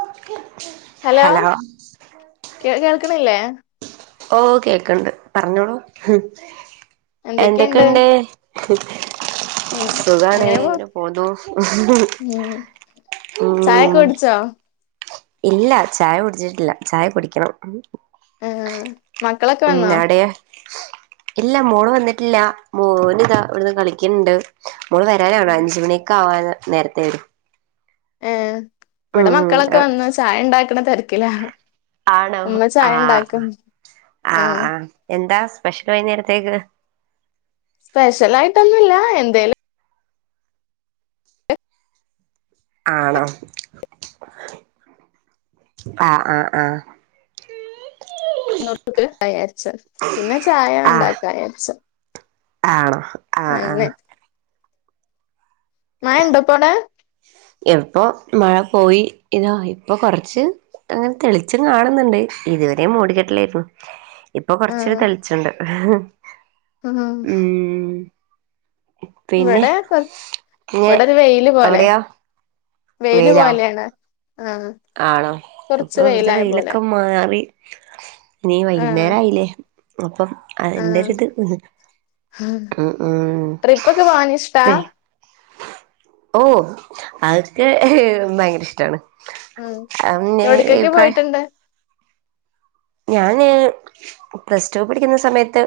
Okay hello കേ കേൾ കേക്കണില്ലേ ഓ കേക്കണുണ്ട്, പറഞ്ഞോളൂ എന്തൊക്കെയുണ്ട് ഉം [inaudible] സുഖാണ് അങ്ങനെ പോ ഇങ്ങനെ പൊന്നു ഉം ചായൊക്കെ ഉം കുടിച്ചോ ഇല്ല ചായ കുടിച്ചിട്ടില്ല ചായ കുടിക്കണം ആഹ മക്കളൊക്കെ ഉം വന്നോ? അവിടെയോ ഇല്ല മോള് വന്നിട്ടില്ല മോനിതാ ഇവിടുന്ന് കളിക്കുന്നുണ്ട് മോൾ വരാനാവണ് അഞ്ച് മണിയൊക്കാവാൻ നേരത്തെ വരും ഏഹ് ഇവിടെ ഉം മക്കളൊക്കെ വന്ന് ചായ ഉണ്ടാക്കി തിരക്കിലാ ആണോ ഉമ്മ ചായ ആഹ ഉണ്ടാക്കും ആഹ ആഹ് ആഹ എന്താ ഭക്ഷണം വൈന്നേരത്തേക്ക് സ്പെഷ്യൽ ആയിട്ടൊന്നുല്ല എന്തേലും ആണോ ആഹ ആഹ ആഹ നൂൽപ്പുട്ട് ഉണ്ടാക്ക വിചാരിച്ച് പിന്നെ ചായ ഉണ്ടാക്കവിചാരിച്ച് ആണ് ആയിൻവേ മഴയുണ്ടോപ്പവിടെ? എപ്പൊ മഴ പോയി ഇതാ ഇപ്പൊ കൊറച്ച് അങ്ങനെ തെളിച്ചം കാണുന്നുണ്ട് ഇതുവരെ മൂടിക്കെട്ടലായിരുന്നു ഇപ്പൊ കൊറചൊര് തെളിച്ചണ്ട് ഹിഹി ആഹ പിന്നെ ഇവിടെ കൊ [unintelligible] ര് ഇവിടെരു വെയില് പോലെ അവിടെയൊ? വെയില് പോലെയാണ് ആഹ് ആണോ കൊറച്ച് ഇപ്പൊ ഇവിടത്തെ വെയിലായ പോലെ വെയിലൊക്കെ മാറി ഇനി ആഹ് വൈകുന്നേരം ആയില്ലേ അപ്പം അതിൻ്റെ ആഹ് ഒരിത് ഉം ഉം ട്രിപ്പ് ഒക്കെ പോവാൻ ഇഷ്ടാ ഓ അതക്കെ ബയങ്കര ഇഷ്ടാണ് ഉം എവിടെക്കൊക്കെ ഞാൻ പോയിട്ടുണ്ട് ഞാന് പ്ലസ്ടു പഠിക്കുന്ന സമയത്ത്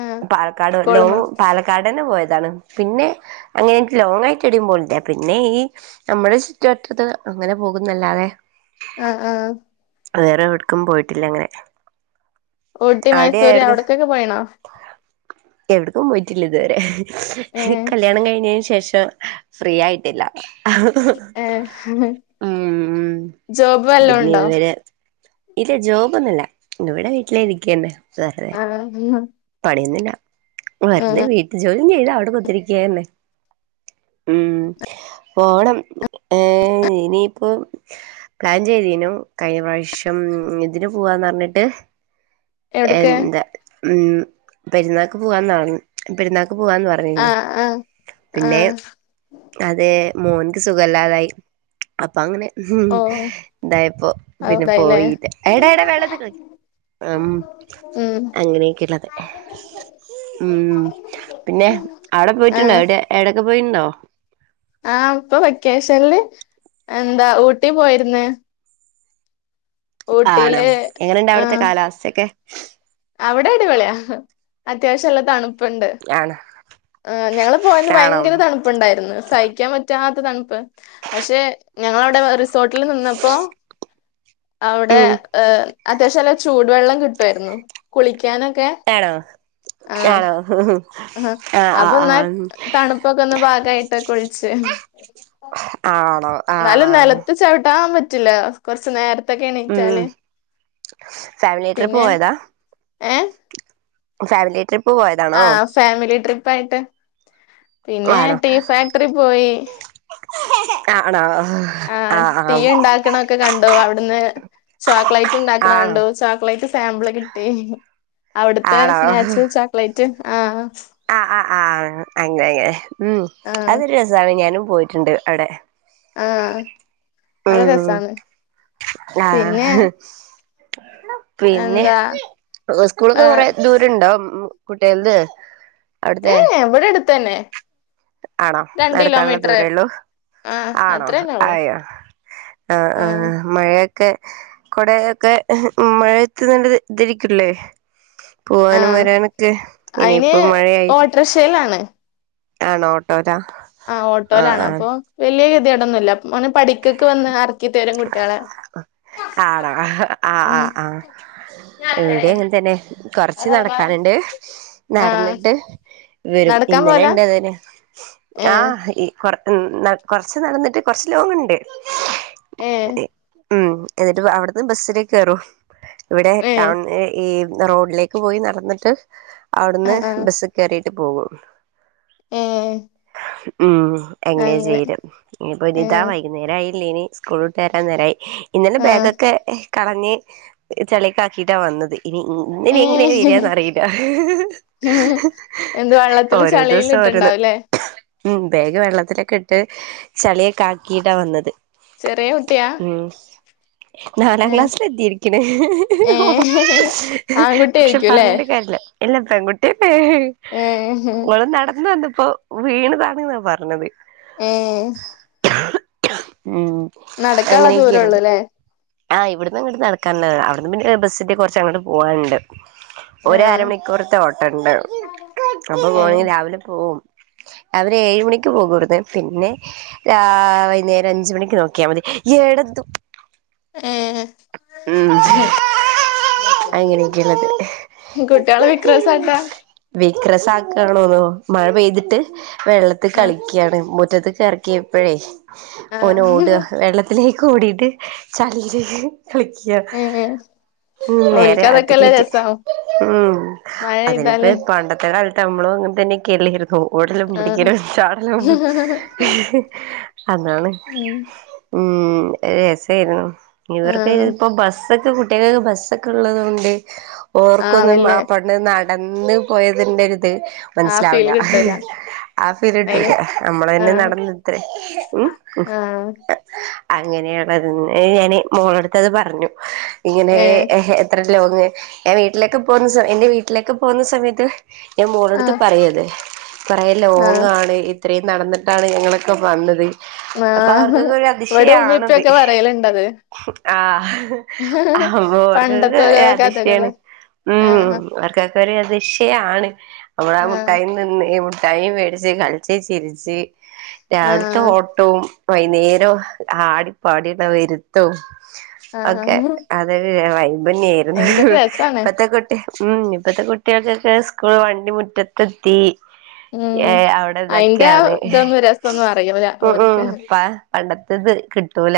ആ പാലക്കാട് സ്കൂളിന്നോ ലോങ് പാലക്കാട് തന്നെ പോയത് താണ് പിന്നെ അങ്ങനെ ലോങ് ആയിട്ട് എവിടെയും പോലില്ല പിന്നെ ഈ നമ്മുടെ ചുറ്റുവട്ടത്ത് അങ്ങനെ പോകുന്നല്ലാതെ ആ ആ വേറെവിടെ ക്കും പോയിട്ടില്ല അങ്ങനെ ഊട്ടി അവിടെ മൈസൂര് എവിട അവിട്ക്കൊക്കെ പോയീണോ എവിടക്കും പോയിട്ടില്ല ഇതുവരെ ഏ കല്ല്യാണം കയിഞ്ഞയിനു ശേ ശേഷം ഫ്രീ ആയിട്ടില്ല ഏഹ് ഉം ജോബ് വല്ലോം പിന്നെ ഉണ്ടോ ഇവര് ഇല്ല ജോബ് ഒന്നുവില്ല പിവിടെ വീ ട്ടിലിരിക്കണ്ടേ ആണോ ഉം പണിയൊന്നുവില്ല വെറുതെ വീട്ടി ജോലിയും ചെയ്ത അവിടെ കുത്തിരിക്ക തന്നെ ഉം പോണം ഏഹ് ഇനിയിപ്പം പ്ലാൻ ചെയ്തീനു കയിഞ്ഞ പ്രാവശ്യം ഉം ഇതിന് പോവാന്ന് പറഞ്ഞിട്ട് എവിടക്ക് എന്താ ഉം പെരുന്നാക്ക് പോവാന്നാണ് പെരുന്നാ ക്ക് പോവാന്ന് ആ പറഞ്ഞിരുന്നു ആ ആ പിന്നെ അതേ മോന്ക്ക് സുഖവല്ലാതായി അപ്പൊ അങ്ങനെ ഉം ഓ ഇതായിപ്പോ പിന്നെ അതായില്ലേ പോയില്ലാ എട എടാ വെള്ളത്തിക്കളി മം ഉം അങ്ങനെയൊക്കെള്ളത് ഉം പിന്നെ അവിടെ ആ പോയിട്ടുണ്ടോ എവിടെ എവിടൊക്കെ പോയിണ്ടോ? ആ ഇപ്പൊ വെക്കേഷനില് എന്താ ഊട്ടി പോയിരുന്ന്. ആണോ ഊട്ടിയില് എങ്ങനുണ്ട് ആ അവിടുത്തെ കാലാവസ്ഥയക്കെ? അവിടെ അടിപൊളിയാ അത്യാവശ്യം നല്ല തണു പ്പൊണ്ട്. ആണോ ആ ഞങ്ങള് പോയന്ന് ആണോ ഭയങ്കര തണുപ്പുണ്ടായിരുന്ന്. സഹിക്കാൻ പറ്റാത്ത തണുപ്പ് പക്ഷെ ഞങ്ങളവിടെ റിസോർട്ടിൽ നിന്നപ്പോ അവിടെ ഉം ആ അത്യാവശ്യംല്ല ചൂടുവെള്ളം കിട്ടുമായിരുന്നു കുളി ആണോ ആണോ ആ ആ അപ്പൊ ആ എന്നാ തണുപ്പൊക്കെ ഒന്ന് ഭാഗമായിട്ടൊക്കെ കുളിച് [unintelligible] ആണോ? ആ ന്നാലും ആ നിലത്തു ചവുട്ടാ കത്താൻ പറ്റില്ല കുറച്ച് നേര ഉം ഫാമിലി ട്രിപ്പ് പിന്നെ പോയതാ. Family trip. ആ ഫാമിലി ട്രിപ്പ് പ്പായിട്ട്. പിന്നെ ടീ ഫാക്ടറി പോയി. കാണാവോ. ആ ടീ ഉണ്ടാക്കണെ ഒക്കെ കണ് ഓ അവിടുന്ന് ചോക്ലേ റ്റുണ്ടാക്കണെ ആണോ കണ്ടു ചോക്ലേറ്റ്. സാമ്പിള് കിട്ടി. അവിടുത്തെ നാച്ചുറൽ ചോക്ലേറ്റ്. ആഹ്. ആഹ് ആഹ് ആഹ് അങ്ങനെ ങ്ങനെ ഉം ആഹ് അതൊരു രസമാണ് ഞാനും. പോയിട്ടുണ്ട് അവിടെ. ആഹ് നല്ല ഉം രസാണ് ആ പിന്നെ പിന്നെ എന്താ സ്കൂള്ക്ക് കൊറ ഏഹ് ദൂരം ണ്ടോ മ്മ് കുട്ട്യാൾക്ക് ഏഹ് ഇവിടെട്ത്തന്നെ ആണോ നടക്കാനുള്ള ദൂരേള്ളൂ ആഹ് ആണോ അത്രന്നെ ഉള്ളു അയ്യോ ആ ആഹ് മഴയൊ ക്കെ കൊടയൊക്കെ മഴത്ത് ഇത് രിക്കുംലെ പോവാനും ആഹ് വരാനൊക്കെ അയിന് ഇനിയിപ്പൊ മഴയായി ഓട്ടോറിക്ഷയിലാണ് ആണോ ഓട്ടോലാ ആ ആഹ് ഓട്ടോയിലാണ് ആഹ് അപ്പൊ വലിയ നെ പഠിക്കൊക്ക് വന്ന് [unintelligible] കുട്ടികളെ ആട ആ ആ ഉം ആ എവിടെ എങ്ങനെ തന്നെ കൊറച്ച് നടക്കാനുണ്ട് ആഹ് നടന്നിട്ട് വരും നടക്കാൻ ഇന്നലെ പോവലാ ഇണ്ട് അതിന് ആ ഏഹ് ഈ കൊറ ഉം കുറച്ച് നടന്നിട്ട് കുറച്ച് ലോങ്ങുണ്ട് ഏഹ് [unintelligible] ഉം എന്നിട്ട് അവിടുന്ന് ബസ്സിലേ കേറോ ഇവിടെ ഏഹ് ടൗൺ ഈ ഏ റോഡിലേക്ക് പോയി നടന്നിട്ട് ആ അവിടുന്ന് ആ ബസ് കയറി പോകും ഏ ഹ് ഉം എങ്ങനെയാണ് ചെയ്യല് ഇനിപ്പോ ഇ ഏ ഇതാ വൈകുന്നേരം ആയി ലിനി സ്‌കൂൾട്ടരാൻ നേരായി ഇന്നലെ ആ ബാഗൊക്കെ കളഞ്ഞ് ചെളിക്കാക്കീട്ടാ വന്നത് ഇനി ഇങ്ങനെ ഏ എങ്ങനെയാ വരിന്നറിയില്ല എന്ത് വെള്ളത്തില് ഓരോ ചളിയില് ദിവസം ഓരോന്ന് ഇട്ടുണ്ടാവുംല്ലേ ഉം ബേഗ്‌ വെള്ളത്തിലൊക്കെ ഇട്ട് ചളിയൊക്കെ ആക്കിട്ടാ വന്നത് ചെറിയ കുട്ടിയാ ഉം നാലാം ഏ ക്ലാസ്സിൽ എത്തിയിരിക്കണ് ഏ ആൺകുട്ടി പക്ഷെ ആയിരിക്കുംല്ലേ പറഞ്ഞിട്ട് കാര്യല്ല അല്ലാ പെൺകുട്ടിയാ ഏ ഏഹ് അപ്പൊ വീണതാണ് എന്നാ പറഞ്ഞത് ഉഏഹ് ഉം നടക്കാനുള്ള ദൂരള്ളുല്ലേ ആ ഇവിടന്നങ്ങ് നടക്കാൻ അവിടന്ന് പിന്നെ ബസ്സിന്റെ കുറച്ച് അങ്ങോട്ട് പോകാനുണ്ട് ഒ ആ അരമണിക്കൂറിത്തെ ഓട്ടമുണ്ട് അപ്പൊ ഏ പോണെങ്കിൽ രാവിലെ പോകും അവര് ഏഴ് മണിക്ക് പോകും ഇവിടെ നിന്ന് പിന്നെ ആ വൈകുന്നേരം അഞ്ച് മണിക്ക് നോക്കിയാൽ മതി ഇടത്തും ഏ ഉം [unintelligible] അങ്ങനെയൊക്കെയള്ളത് കുട്ടികള് വിക്രസാട്ടാ വിക്രസാക്കാണോന്നോ മഴ പെയ്തിട്ട് വെള്ളത്തി ആ കളിക്ക്യാണ് മുറ്റ് മുറ്റത്ത്ക്ക് എറക്ക്യേപ്പെഴേ ആ ഓനോട വെള്ളത്തിലേക്ക് കൂടീട്ട് തല്ല് കളിക്ക്യ ഏ ഉം നേരെ ഓൽക്ക് അതൊക്കെല്ലേ അത്ത്കേറ്റി രസം ഉം മഴ അതിനിപ്പ പെയ്താല് പണ്ടത്തെ [unintelligible] നമ്മളും അങ്ങനെ തന്നേക്ക അല്ലേര് ഓടലും, ആ പിടിക്കലും, ചാടലും. അതാണ് ഉം മ്ഹ് രസായിരുന്നു. ആ ഇവർക്ക് ഇപ്പൊ ബസ്സൊക്കെ [unintelligible] [unintelligible] ബസ്സൊക്കെ ഉള്ളത് കൊണ്ടേ ആ ഓർക്കൊന്നും വല്യ [unintelligible] [unintelligible] പോയതിന്റെ ഒരിത് ആ മനസ്സിലാവില്ല ഫീല് കിട്ടൂല ആ ഫീല് അയിന് കിട്ടൂല നമ്മൾ തന്നെ ആഹ് നടന്ന് ഇത്രേ ഉം ആഹ് അങ്ങനെയാണ് [unintelligible] [unintelligible] ഞാന് മോളെടുത്ത് അത് പറഞ്ഞു ഇങ്ങനെ ഏഹ് എത്ര [unintelligible] ഞാൻ വീട്ടിലൊക്കെ പോകുന്ന സ എന്റെ വീട്ടിലേക്കെ പോകുന്ന സമയത്ത് ഞാൻ മോളടുത്ത് ആഹ് പറയും അത് ഇത്തറേം ലോങ്ങ് ആഹ് ആണ് ഇത്രയും നടന്നിട്ടാണ് ഞങ്ങളൊക്കെ വന്നത്. അപ്പൊ ആഹ് അവർക്കൊക്കെ ഒരു ഇവിടെ ഉമ്മേം അതിശയാണത് ഉപ്പേക്ക പറയലി ആഹ് അപ്പ ഓർക്കക്കെ പണ്ടത്തെ ഓരോ ഒരു കഥകള് അതിശയാണ് ഉം ആഹ് അവർക്കെ [unintelligible] നമ്മടെ ആ ആഹ് മിഠായിം തിന്ന് ഇവുടു - മിഠായിം വേടിച്ച് കളിച്ച് ചിരിച്ച്- രാവിലത്തെ ആഹ് ഓട്ടവും വൈകുന്നേരം ആടിപ്പാടി ആ വരുത്തോം ഓക്കെ ആഹ് അതൊരു വൈ- ബന്നേയിരുന്നു ഭയങ്കര രസാണ് ഇപ്പത്തെക്കുട്ടി ഉം ഇപ്പത്തെ കുട്ടികൾക്കൊക്കെ സ്കൂൾ വണ്ടി മുറ്റത്തെത്തി ഉം ഏ അവിടെ അയിന്റെ ആ ഇതൊക്കെയാണ് ഇതൊന്നും രസൊന്നും അറിയൂല ഉം ഉം ഓര്ക്ക് അപ്പ പണ്ടത്തെ- ഇത് ഇത് കിട്ടൂല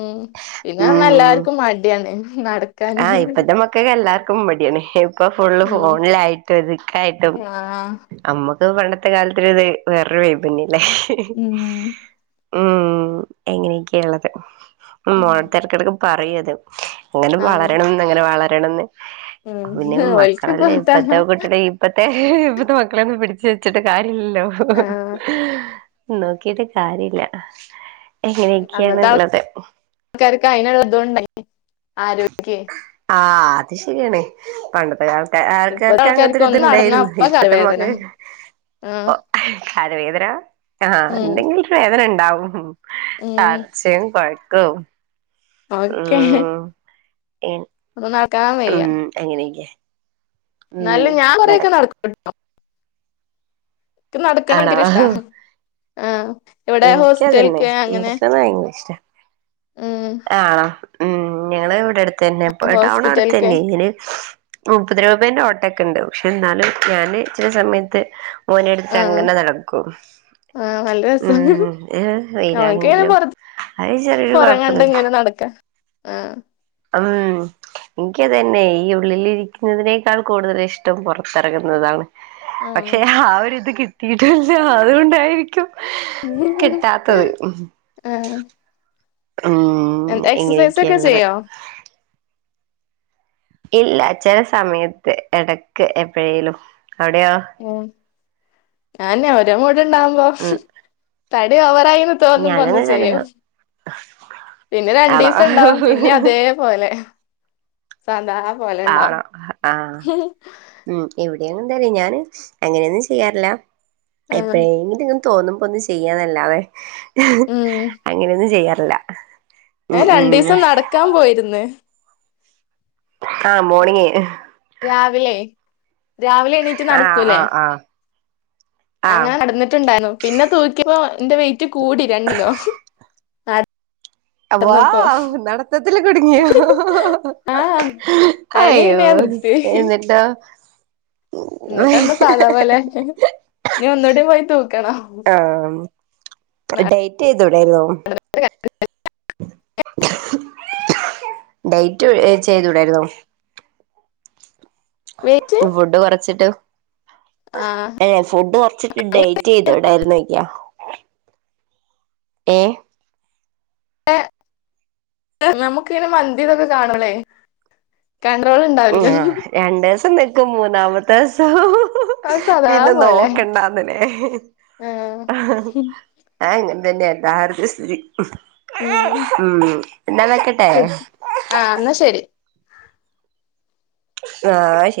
ഉം പിന്നെ എല്ലാവർക്കും മടിയാണ് നടക്കാന് ആ ഇപ്പത്തെ മക്കക്കെല്ലാർക്കും മടിയാണ് ഇപ്പൊ ഫുള്ള് ഉം ഫോണിലായിട്ടും ഇതക്കായിട്ടും ആഹ് നമ്മ തും പണ്ടത്തെ കാലത്തിലത് വേറൊരു വൈബന്നേ. ല്ലേ ഉം ഉം എങ്ങനെയെക്കെയ ഉള്ളത്. മോളെത്തെടക്കിടക്ക് പറയാം അത് അങ്ങ് - ആഹ് വളരണമെന്ന് അങ്ങനെ വള രണംന്ന് ഉം ഓൽക്ക്പ്പൊ ഇപ്പത്തെ [unintelligible] കുട്ടികളെ ഇപ്പത്തെ ഇപ്പത്തെ മക്കളെ ഒന്ന് പിടിച്ച് വെച്ചിട്ട് കാരി ഇല്ലോ ആഹ് നോക്കീട്ട് കാര്യല്ല. അന്നത്തെ എങ്ങനെയൊക്കെയാണ്ള്ളത് ആൾക്കാർക്ക് അയിനുള്ള ഇതും ഉണ്ടായിനി ആരോഗ്യേ ആ അത് ശരിയാണ് പണ്ടത്തെ കാല ട്ട ഇപ്പത്തെ ആൾക്കാർക്ക് അങ്ങനഞ്ഞ ഒന്ന് നടന്നാ ഒരിത്ണ്ടായിരുന്നു അപ്പ ഇപ്പത്തെ കാലുവേദന മക്കക്ക് ആഹ് ഒ ആരോഗ്യപരാ ആ ഉം എന്തെങ്കിലും ഒരു വേദനി ണ്ടാവും. ഉം തർച്ചേം കൊ [unintelligible] ഓക്കെ. ഇൻ ഒന്ന് നടക്കാൻ വയ്യ. ഉം എന്നാലും ഞാൻ കുറേയൊക്കെ നടക്ക നടക്കൂട്ടോ. ഇക്ക് നടക്കണ ആണോ ഭയങ്കര ഇഷ്ടാ ആഹ് ഇവിടെ എനിക്കതന്നെ ഹോസ്പിറ്റൽക്ക് അങ്ങനെ നടക്കുന്നത് ഭയങ്കര ഇഷ്ട്ടാ ഉം ആഹ് ഉം ഞങ്ങള് ഇവിടട് ത്തന്നെ ഇപ്പൊ ടൗണടുത്ത് ഹോസ്പിറ്റൽക്ക് തന്നെ ഇതിന് മുപ്പത് രൂപേന്റെ ഓട്ടൊക്കെ എണ്ട് പക്ഷെ എന്നാലും ഞാന് ചില സമയത്ത് മോനെ എടുത്ത് ആഹ് അങ്ങനെ നടക്കും. ഉം ഏ, നമക്ക് ഇങ്ങനെ വെയിലാണെങ്കിലും പുറത്ത് അത് ചെറിയൊരു പുറം കണ്ട് കുഴപ്പൊന്നുമില്ല ഇങ്ങനെ നടക്കാ ആഹ് ഉം ഇൻക്കത് തന്നെ ഈ ഉള്ളിലിരിക്കുന്നതിനേക്കാൾ കൂടുതലിഷ്ടം പുറത്തിറങ്ങുന്നതാണ്. പക്ഷെ ആഹ് ആഒരിത് കി ഇട് ല്ല അതുകൊണ്ടായിരി കിട്ടാത്തത് ഉം എന്ത് എക്സസൈസ് ഒക്കെ ഇങ്ങനെയൊക്കെയുള്ളത് ചെയ്യോ? ഇല്ല ചെലസമയത്ത് എടക്ക് എപ്പഴേലും. ഉം [unintelligible] കൂടെ ണ്ടാവുമ്പോ ഉം തടി ഓവറായി തോന്നുമ്പന്നു ഞാനങ്ങനെ തന്നെ ചെയ്യും പിന്നെ ആണോ രണ്ടീസണ്ടാവും പിന്നിം അതേപോലെ സ ആണോ ആഹ് ഉം എവി ന്തരി ഞാന് അങ്ങനെയൊന്നും ചെയ്യാറില്ല ആഹ് എപ്പയെങ്കിലും തോന്നുമ്പോന്ന് ചെയ്യാനല്ലാതെ ഉം അങ്ങനെയൊന്നു ചെയ്യാറ് ല്ല ഞാൻ രണ്ടീസം നടക്കാൻ പോയിര്ന്ന് ആഹ് മോർണിങയ് രാവിലെ രാവിലെ എണീറ്റ് ആ നട്ക്കൂലേ ആ ആ ആ അങ്ങനെ നടന്നിട്ട്ണ്ടായിന്നു പിന്നെ തൂക്കിയപ്പോ എന്റെ വെയ് റ്റ് കൂടി രണ്ട് കിലോ. അ നടന്നപ്പോ വൗ നടത്തത്തിൽ കുടുങ്ങിയോ ആഹ് അയില് അയ്യോ പിന്നെ എന്നിട്ടോ? ആ ന്നിട്ടെന്താ സാധാ പോലെ ഇനി ഒന്നൂടി പോയി തൂക്കണം. ആഹ് ഡേറ്റിതുഡാന്നോ? ഡേറ്റ് ചെയ്തുടായിരുന്നോ? വെയിറ്റ് ഫുഡ് കുറച്ചിട്ട്. ആഹ് ഏ ഫുഡ് കൊർച്ചിട്ട് ഡേറ്റ്യ്തുഡാർന്നോയ്ക്ക. ഏ [unintelligible] നമുക്കിങ്ങനെ മന്തിതൊക്കെ [inaudible] ആ രണ്ട് ദിവസം നിക്കും മൂന്നാമത്തെ ദിവസം അത് സാധാ പിന്നെ പോലെ നോക്കണ്ടന്നല്ലേ ആഹ് അതിങ്ങനെതന്നെയാ എല്ലാരും ഉം [unintelligible] ഉം പിന്നാ വെക്കട്ടെ ആഹ് എന്നാ ശരി ആഹ് ശരി